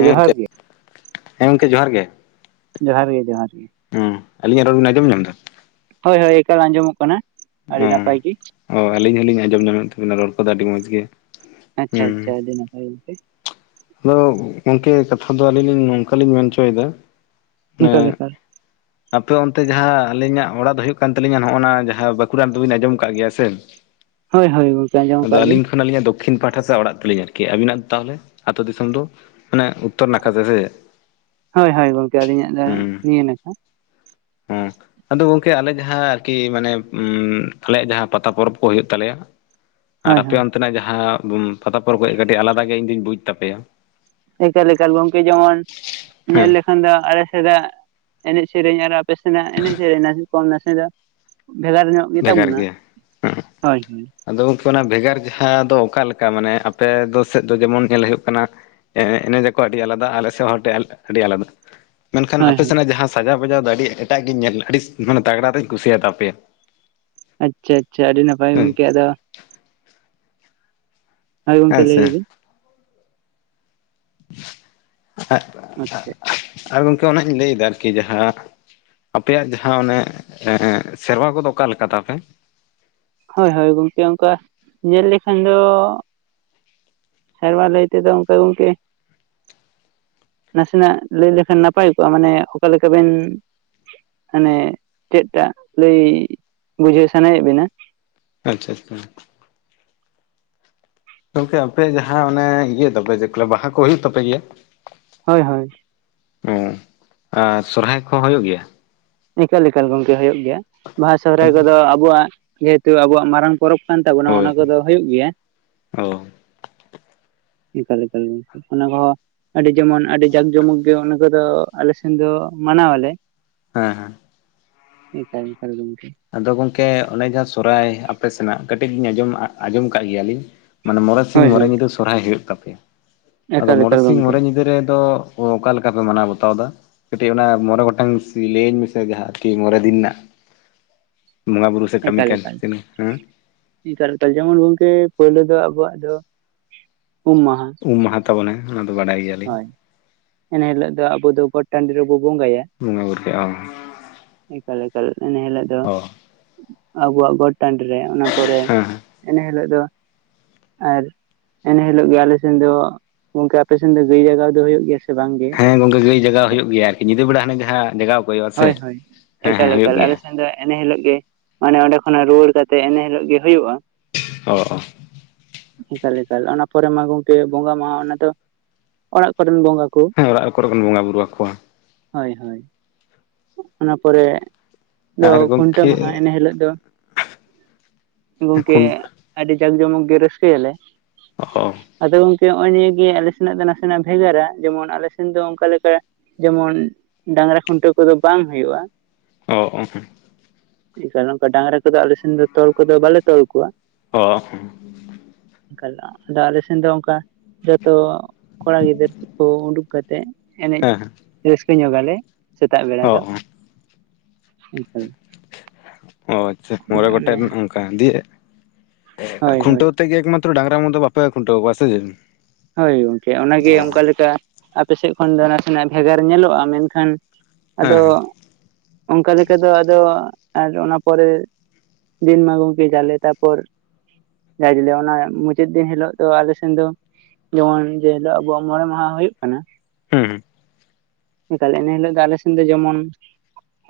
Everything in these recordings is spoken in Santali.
ᱦᱮᱸ ᱡᱚᱦᱟᱨ ᱜᱚᱝᱠᱮ ᱜᱮ ᱦᱮᱸ ᱜᱚᱢᱠᱮ ᱡᱚᱦᱟᱨ ᱜᱮ ᱡᱚᱦᱟᱨ ᱜᱮ ᱡᱚᱦᱟᱨ ᱜᱮ ᱦᱮᱸ ᱟᱞᱤᱧᱟᱜ ᱨᱚᱲ ᱵᱤᱱ ᱟᱸᱡᱚᱢ ᱧᱟᱢ ᱮᱫᱟ? ᱦᱳᱭ ᱦᱳᱭ ᱮᱠᱟᱞ ᱟᱸᱡᱚᱢᱚᱜ ᱠᱟᱱᱟ ᱾ ᱚ ᱚ ᱟᱹᱞᱤᱧ ᱦᱚᱞᱤᱧ ᱟᱸᱡᱚᱢ ᱧᱟᱢᱮᱫ ᱛᱟᱵᱤᱱᱟ ᱨᱚᱲ ᱠᱚᱫᱚ ᱟᱹᱰᱤ ᱢᱚᱸᱡᱽ ᱜᱮ ᱾ ᱟᱪᱪᱷᱟ, ᱟᱪᱪᱷᱟ ᱟᱹᱰᱤ ᱱᱟᱯᱟᱭ ᱜᱮ ᱾ ᱟᱫᱚ ᱜᱚᱝᱠᱮ ᱠᱟᱛᱷᱟ ᱫᱚ ᱟᱹᱞᱤᱧ ᱞᱤᱧ ᱱᱚᱝᱠᱟᱞᱤᱧ ᱢᱮᱱ ᱦᱚᱪᱚᱭᱮᱫᱟ ᱮᱠᱟᱞ ᱮᱠᱟᱞ ᱟᱯᱮ ᱚᱱᱛᱮ ᱡᱟᱦᱟᱸ ᱟᱹᱞᱤᱧᱟᱜ ᱚᱲᱟᱜ ᱫᱚ ᱦᱩᱭᱩᱜ ᱠᱟᱱ ᱛᱟᱹᱞᱤᱧᱟ ᱱᱚᱜᱚᱻ ᱱᱚᱣᱟ ᱡᱟᱦᱟᱸ ᱵᱟᱸᱠᱩ ᱲᱟᱱ ᱫᱚᱵᱤᱱ ᱟᱸᱡᱚᱢ ᱟᱠᱟᱫ ᱜᱮᱭᱟ ᱥᱮ? ᱦᱳᱭ ᱦᱳᱭ ᱜᱚᱢᱠᱮ ᱟᱸᱡᱚᱢ ᱟᱠᱟᱫ ᱟᱫᱚ ᱟᱞᱤᱧ ᱟᱹᱞᱤᱧ ᱾ ᱟᱹᱞᱤᱧᱟᱜ ᱫᱚᱠᱠᱷᱤᱱ ᱯᱟᱦᱴᱟ ᱥᱮᱫ ᱚᱲᱟᱜ ᱛᱟᱹᱞᱤᱧ ᱟᱨᱠᱤ ᱟᱹᱵᱤᱱᱟᱜ ᱛᱟᱦᱚᱞᱮ ᱟᱹᱛᱩ ᱫᱤᱥᱚᱢ ᱫᱚ? ᱢᱟᱱᱮ ᱩᱛᱛᱚᱨ ᱱᱟᱠᱷᱟ ᱥᱮᱫᱮᱫ? ᱦᱳᱭ ᱦᱳᱭ ᱜᱚᱝᱠᱮ ᱟᱹᱞᱤᱧᱟᱜ ᱫᱚ ᱱᱤᱭᱟᱹ ᱱᱟᱠᱷᱟ ᱾ ᱦᱮᱸ ᱟᱫᱚ ᱜᱚᱝᱠᱮ ᱟᱞᱮ ᱡᱟᱦᱟᱸ ᱟᱨᱠᱤ ᱢᱟᱱᱮ ᱟᱞᱮᱭᱟᱜ ᱡᱟᱦᱟᱸ ᱯᱟᱛᱟ ᱯᱚᱨᱚᱵᱽ ᱠᱚ ᱦᱩᱭᱩᱜ ᱛᱟᱞᱮᱭᱟ ᱟᱨ ᱦᱳᱭ ᱟᱯᱮ ᱦᱳᱭ ᱚᱱ ᱛᱮᱱᱟᱜ ᱡᱟᱦᱟᱸ ᱯᱟᱛᱟ ᱯᱚᱨᱚᱵᱽ ᱠᱚ ᱠᱟᱹᱴᱤᱡ ᱟᱞᱟᱫᱟ ᱜᱮ ᱤᱧ ᱫᱚ ᱵᱩᱡᱽ ᱛᱟᱯᱮᱭᱟ ᱾ ᱮᱠᱟᱞ ᱮᱠᱟᱞ ᱜᱚᱝᱠᱮ ᱡᱮᱢᱚᱱ ᱦᱮᱸ ᱧᱮᱞ ᱞᱮᱠ ᱟᱱ ᱫᱚ ᱟᱞᱮ ᱥᱮᱫᱟᱜ ᱮᱱᱮᱡ ᱥᱮᱨᱮᱧ ᱟᱨ ᱟᱯᱮ ᱥᱮᱱᱟᱜ ᱮᱱᱮᱡ ᱥᱮᱨᱮᱧ ᱱᱟᱥᱮ ᱠᱚᱢ ᱱᱟᱥᱮ ᱫᱚ ᱵᱷᱮᱜᱟᱨ ᱧᱚᱜ ᱜᱮᱛᱟ ᱵᱷᱮᱜᱟᱨ ᱵᱚᱱᱟ ᱜᱮᱭᱟ᱾ ᱦᱳᱭ ᱦᱳᱭ ᱟᱫᱚ ᱜᱚᱢᱠᱮ ᱵᱷᱮᱜᱟᱨ ᱡᱟᱦᱟᱸ ᱫᱚ ᱚᱠᱟ ᱞᱮᱠᱟ ᱢᱟᱱᱮ ᱟᱯᱮ ᱫᱚ ᱥᱮᱫ ᱫᱚ ᱡᱮᱢᱚᱱ ᱧᱮᱞ ᱦᱩᱭᱩᱜ ᱠᱟᱱᱟ ᱾ ᱮᱱᱮᱡ ᱟᱠᱚ ᱟᱹᱰᱤ ᱟᱞᱟᱫᱟ ᱟᱞᱮ ᱥᱮᱫ ᱦᱚᱲ ᱟᱹᱰᱤ ᱟᱞᱟᱫᱟ᱾ ᱢᱮᱱᱠᱷᱟᱱ ᱦᱳᱭ ᱟᱯᱮ ᱦᱳᱭ ᱥᱮᱱᱟᱜ ᱡᱟᱦᱟᱸ ᱥᱟᱡᱟᱣ ᱵᱟᱡᱟᱣ ᱫᱚ ᱟᱹᱰᱤ ᱮᱴᱟᱜ ᱜᱤᱧ ᱧᱮᱞ ᱟᱹᱰᱤ ᱢᱟᱱᱮ ᱛᱟᱜᱽᱲᱟ ᱛᱤᱧ ᱠᱩᱥᱤ ᱟᱛᱟᱯᱮᱭᱟ᱾ ᱟᱪᱪᱷᱟ ᱟᱪᱪᱷᱟ ᱟᱹᱰᱤ ᱱᱟᱯᱟᱭ ᱦᱮᱸ ᱜᱚᱝᱠᱮ ᱟᱫᱚ ᱦᱮᱸ ᱜᱚᱢᱠᱮ ᱦᱮᱸᱥᱮ ᱞᱟᱹᱭ ᱵᱤᱱ ᱟᱜ ᱟᱪᱪᱷᱟ᱾ ᱟᱨ ᱜᱚᱢᱠᱮ ᱚᱱᱟᱹᱧ ᱞᱟᱹᱭᱮᱫᱟ ᱟᱨᱠᱤ ᱡᱟᱦᱟᱸ ᱟᱯᱮᱭᱟᱜ ᱡᱟᱦᱟᱸ ᱚᱱᱮ ᱥᱮᱨᱣᱟ ᱠᱚᱫᱚ ᱚᱠᱟᱞᱮᱠᱟ ᱛᱟᱯᱮ? ᱦᱳᱭ ᱦᱳᱭ ᱜᱚᱝᱠᱮ ᱚᱱᱠᱟ ᱧᱮᱞ ᱞᱮᱠᱷᱟᱱ ᱫᱚ ᱥᱮᱨᱣᱟ ᱞᱟᱹᱭ ᱛᱮᱫᱚ ᱚᱱᱠᱟ ᱜᱚᱝᱠᱮ ᱱᱟᱥᱮᱱᱟᱜ ᱞᱟᱹᱭ ᱞᱮᱠᱷᱟᱱ ᱱᱟᱯᱟᱭ ᱠᱚᱜᱼᱟ ᱢᱟᱱᱮ ᱚᱠᱟ ᱞᱮᱠᱟ ᱵᱮᱱ ᱢᱟᱱᱮ ᱪᱮᱫᱠᱟᱜ ᱞᱟᱹᱭ ᱵᱩᱡᱷᱟᱹᱣ ᱥᱟᱱᱟᱭᱮᱫ ᱵᱮᱱᱟ ᱟᱪᱪᱷᱟ ᱟᱪᱪᱷᱟ᱾ ᱜᱚᱢᱠᱮ ᱟᱯᱮ ᱡᱟᱦᱟᱸ ᱚᱱᱮ ᱤᱭᱟᱹ ᱛᱟᱯᱮ ᱪᱮᱫ ᱠᱚ ᱞᱟᱹᱭᱟ ᱵᱟᱦᱟ ᱠᱚ ᱦᱩᱭᱩᱜ ᱛᱟᱯᱮ ᱜᱮᱭᱟ? ᱦᱳᱭ ᱦᱳᱭ᱾ ᱚ ᱟᱨ ᱥᱚᱨᱦᱟᱭ ᱠᱚᱦᱚᱸ ᱦᱳᱭᱳᱜ ᱜᱮᱭᱟ? ᱮᱠᱟᱞ ᱮᱠᱟᱞ ᱜᱚᱝᱠᱮ ᱦᱳᱭᱳᱜ ᱜᱮᱭᱟ ᱾ ᱵᱟᱦᱟ ᱥᱚᱦᱨᱟᱭ ᱠᱚᱫᱚ ᱟᱵᱚᱣᱟᱜ ᱡᱮᱦᱮᱛᱩ ᱟᱵᱚᱣᱟᱜ ᱢᱟᱨᱟᱝ ᱯᱚᱨᱚᱵᱽ ᱠᱟᱱ ᱛᱟᱵᱚᱱᱟ ᱦᱳᱭ ᱚᱱᱟ ᱠᱚᱫᱚ ᱦᱩᱭᱩᱜ ᱜᱮᱭᱟ ᱚ ᱮᱠᱟᱞ ᱮᱠᱟᱞ ᱚᱱᱟᱠᱚ ᱟᱹᱰᱤ ᱡᱮᱢᱚᱱ ᱟᱹᱰᱤ ᱡᱟᱠ ᱡᱚᱢᱚᱠ ᱜᱮ ᱚᱱᱟ ᱠᱚᱫᱚ ᱟᱞᱮ ᱥᱮᱱ ᱫᱚ ᱢᱟᱱᱟᱣ ᱟᱞᱮ ᱦᱟᱸ ᱦᱟᱸ ᱟᱹᱰᱤ ᱠᱷᱚᱢᱜᱮ ᱜᱚᱢᱠᱮ ᱟᱫᱚ ᱜᱚᱢᱠᱮ ᱚᱱᱮ ᱡᱟᱦᱟᱸ ᱥᱚᱨᱚᱦᱟᱭ ᱟᱯᱮ ᱥᱮᱱᱟᱜ ᱠᱟᱹᱴᱤᱡ ᱞᱤᱧ ᱟᱸᱡᱚᱢᱼᱟᱸᱡᱚᱢ ᱠᱟᱜ ᱜᱮᱭᱟᱞᱤᱧ ᱢᱟᱱᱮ ᱢᱚᱬᱮᱸ ᱥᱤᱧ ᱦᱳᱭ ᱢᱚᱬᱮᱸ ᱦᱳᱭ ᱧᱤᱫᱟᱹ ᱥᱚᱨᱦᱟᱭ ᱦᱩᱭᱩᱜ ᱛᱟᱯᱮᱭᱟ, ᱟᱫᱚ ᱮᱠᱟᱞ ᱢᱚᱬᱮ ᱮᱠᱟᱞ ᱥᱤᱧ ᱜᱚᱝᱠᱮ ᱢᱚᱬᱮ ᱧᱤᱫᱟᱹ ᱨᱮᱫᱚ ᱳ ᱚᱠᱟ ᱞᱮᱠᱟ ᱯᱮ ᱢᱟᱱᱟᱣ ᱵᱟᱛᱟᱣ ᱫᱟ, ᱠᱟᱹᱴᱤᱡ ᱚᱱᱟ ᱢᱚᱬᱮ ᱜᱚᱴᱟᱝ ᱞᱟᱹᱭᱟᱹᱧ ᱢᱮᱥᱮ ᱡᱟᱦᱟᱸ ᱠᱤ ᱢᱚᱬᱮ ᱫᱤᱱ ᱨᱮᱱᱟᱜ ᱵᱚᱸᱜᱟ ᱵᱩᱨᱩ ᱥᱮ ᱠᱟᱹᱢᱤ ᱮᱠᱟᱞ ᱠᱟᱡᱽ ᱮᱠᱟᱞ ᱛᱤᱱᱟᱹᱜ ᱦᱮᱸ ᱱᱮᱛᱟᱨ ᱱᱮᱛᱟᱨ ᱡᱮᱢᱚᱱ ᱜᱚᱝᱠᱮ ᱯᱳᱭᱞᱳ ᱫᱚ ᱟᱵᱚᱣᱟᱜ ᱫᱚ ᱩᱢ ᱢᱟᱦᱟ ᱩᱢ ᱢᱟᱦᱟ ᱛᱟᱵᱚᱱ ᱚᱱᱟ ᱫᱚ ᱵᱟᱰᱟᱭ ᱜᱮᱭᱟᱞᱤᱧ ᱾ ᱦᱳᱭ ᱮᱱ ᱦᱤᱞᱳᱜ ᱫᱚ ᱟᱵᱚ ᱫᱚ ᱜᱚᱴ ᱴᱟᱺᱰᱤ ᱨᱮᱵᱚ ᱵᱚᱸᱜᱟᱼᱭᱟ᱾ ᱵᱚᱸᱜᱟ ᱵᱩᱨᱩ ᱠᱮᱜᱼᱟ ᱵᱚᱱ [unintelligible] ᱮᱠᱟᱞ ᱮᱠᱟᱞ ᱤᱱᱟ ᱦᱤᱞᱳᱜ ᱫᱚ ᱚ ᱟᱵᱚᱣᱼᱟᱜ ᱜᱚᱴ ᱴᱟᱺᱰᱤ ᱨᱮ ᱚᱱᱟ ᱯᱚᱨᱮ ᱦᱮᱸ [unintelligible] ᱤᱱᱟᱹ ᱦᱤᱞᱳᱜ ᱫᱚ [unintelligible] ᱟᱨ ᱮᱱ ᱦᱤᱞᱳᱜ ᱜᱮ ᱟᱞᱮ ᱥᱮᱱ ᱫᱚ ᱜᱚᱝᱠᱮ ᱟᱯᱮ ᱥᱮᱱ ᱫᱚ ᱜᱟᱹᱭ ᱡᱟᱜᱟᱣ ᱫᱚ ᱦᱩᱭᱩᱜ ᱜᱮᱭᱟ ᱥᱮ ᱵᱟᱝ ᱜᱮ? ᱦᱮᱸ ᱜᱚᱝᱠᱮ ᱜᱟᱹᱭ ᱡᱟᱜᱟᱣ ᱦᱩᱭᱩᱜ ᱜᱮᱭᱟ ᱟᱨᱠᱤ ᱧᱤᱫᱟᱹ ᱵᱮᱲᱟ ᱦᱟᱱᱮ ᱡᱟᱦᱟᱸ ᱡᱟᱜᱟᱣ ᱠᱚ ᱦᱩᱭᱩᱜᱼᱟ ᱥᱮ ᱦᱳᱭ ᱦᱳᱭ, ᱦᱮᱸ ᱦᱮᱸ ᱮᱠᱟᱞ ᱦᱩᱭᱩᱜ ᱮᱠᱟᱞ ᱜᱮᱭᱟ ᱟᱞᱮ ᱥᱮᱱ ᱫᱚ ᱮᱱᱮ ᱦᱤᱞᱚᱜ ᱜᱮ ᱢᱟᱱᱮ ᱚᱸᱰᱮ ᱠᱷᱚᱱᱟᱜ ᱨᱩᱣᱟᱹᱲ ᱠᱟᱛᱮᱫ ᱮᱱᱮ ᱦᱤᱞᱚᱜ ᱜᱮ ᱦᱩᱭᱩᱜᱼᱟ᱾ [unintelligible] ᱮᱠᱟᱞ ᱮᱠᱟᱞ᱾ ᱚᱱᱟ ᱯᱚᱨᱮ ᱢᱟ ᱜᱚᱢᱠᱮ ᱵᱚᱸᱜᱟ ᱢᱟᱦᱟ ᱚᱱᱟ ᱫᱚ ᱚᱲᱟᱜ ᱠᱚᱨᱮᱱ ᱵᱚᱸᱜᱟ ᱠᱚ ᱦᱮᱸ ᱚᱲᱟᱜ ᱠᱚᱨᱮ ᱵᱚᱱ ᱵᱚᱸᱜᱟ ᱵᱩᱨᱩ ᱟᱠᱚᱣᱟ ᱦᱳᱭ ᱦᱳᱭ᱾ ᱚᱱᱟ ᱯᱚᱨᱮ ᱫᱚ ᱟᱨ ᱠᱷᱩᱱᱴᱟᱹᱣ ᱜᱚᱢᱠᱮ ᱢᱟᱦᱟ ᱮᱱᱮ ᱦᱤᱞᱳᱜ ᱫᱚ ᱜᱚᱝᱠᱮ ᱠᱷᱩᱱ ᱟᱹᱰᱤ ᱡᱟᱠ ᱡᱚᱢᱚᱠ ᱜᱮ ᱨᱟᱹᱥᱠᱟᱹᱼᱟᱞᱮ ᱚ ᱟᱫᱚ ᱜᱚᱝᱠᱮ ᱱᱚᱜᱼᱚᱭ ᱱᱤᱭᱟᱹ ᱜᱮ ᱟᱞᱮ ᱥᱮᱱᱟᱜ ᱫᱚ ᱱᱟᱥᱮᱱᱟᱜ ᱵᱷᱮᱜᱟᱨᱟ ᱡᱮᱢᱚᱱ ᱟᱞᱮ ᱥᱮᱱ ᱫᱚ ᱚᱱᱠᱟ ᱞᱮᱠᱟ ᱡᱮᱢᱚᱱ ᱰᱟᱝᱨᱟ ᱠᱷᱩᱱᱴᱟᱹᱣ ᱠᱚ ᱫᱚ ᱵᱟᱝ ᱦᱩᱭᱩᱜᱼᱟ᱾ [unintelligible] [unintelligible] ᱮᱱᱠᱷᱟᱱ ᱚᱱᱠᱟ ᱰᱟᱝᱨᱟ ᱠᱚ ᱫᱚ ᱟᱞᱮ ᱥᱮᱱ ᱫᱚ ᱛᱚᱞ ᱠᱚ ᱫᱚ ᱵᱟᱞᱮ ᱛᱚᱞ ᱠᱚᱣᱟ᱾ ᱚ [unintelligible] ᱮᱠᱟᱞ ᱟᱫᱚ ᱟᱞᱮ ᱥᱮᱱ ᱫᱚ ᱚᱱᱠᱟ ᱡᱷᱚᱛᱚ ᱠᱚᱲᱟ ᱜᱤᱫᱟᱹᱨ ᱠᱚ [unintelligible] ᱩᱰᱩᱠ ᱠᱟᱛᱮᱫ ᱮᱱᱮᱡ ᱦᱮᱸ ᱨᱟᱹᱥᱠᱟᱹ ᱧᱚᱜᱽ ᱟᱞᱮ᱾ ᱥᱮᱛᱟᱜ ᱵᱮᱲᱟ ᱚ ᱫᱚ [unintelligible] ᱮᱠᱟᱞ᱾ [unintelligible] ᱟᱪᱪᱷᱟ ᱢᱚᱬᱮ ᱜᱚᱴᱮᱱ ᱚᱱᱠᱟ ᱫᱤᱭᱮ ᱦᱳᱭ ᱦᱳᱭ ᱠᱷᱩᱱᱴᱟᱹᱣ [unintelligible] ᱰᱟᱝᱨᱟ [unintelligible] ᱫᱚ ᱵᱟᱯᱮ ᱠᱷᱩᱱᱴᱟᱹᱣ ᱠᱚᱣᱟ ᱥᱮ ᱪᱮᱫ? ᱦᱳᱭ ᱜᱚᱝᱠᱮ ᱚᱱᱟ ᱜᱮ ᱚ ᱚᱱᱠᱟ ᱞᱮᱠᱟ ᱟᱯᱮ ᱥᱮᱫ ᱠᱷᱚᱱ ᱫᱚ ᱱᱟᱥᱮᱱᱟᱜ ᱵᱷᱮᱜᱟᱨ ᱧᱮᱞᱚᱜᱼᱟ ᱢᱮᱱ ᱠᱷᱟᱱ ᱟᱫᱚ ᱦᱮᱸ ᱚᱱᱠᱟ ᱞᱮᱠᱟ ᱫᱚ ᱟᱫᱚ ᱟᱨ ᱚᱱᱟ ᱯᱚᱨᱮ ᱫᱤᱱ ᱢᱟ ᱜᱚᱢᱠᱤ ᱡᱟᱞᱮ ᱛᱟᱨ ᱯᱚᱨ [unintelligible] [unintelligible] ᱚᱱᱟ ᱢᱩᱪᱟᱹᱫ ᱫᱤᱱ ᱦᱤᱞᱳᱜ ᱫᱚ ᱟᱞᱮ ᱥᱮᱱ ᱫᱚ ᱡᱮᱢᱚᱱ ᱡᱮ ᱦᱤᱞᱳᱜ ᱟᱵᱚᱣᱟᱜ ᱢᱚᱲᱮ ᱢᱟᱦᱟ ᱠᱟᱱᱟ ᱦᱮᱸ ᱦᱮᱸ᱾ ᱮᱠᱟᱞ ᱮᱱᱮ ᱦᱤᱞᱳᱜ ᱫᱚ ᱟᱞᱮ ᱥᱮᱱ ᱫᱚ ᱡᱮᱢᱚᱱ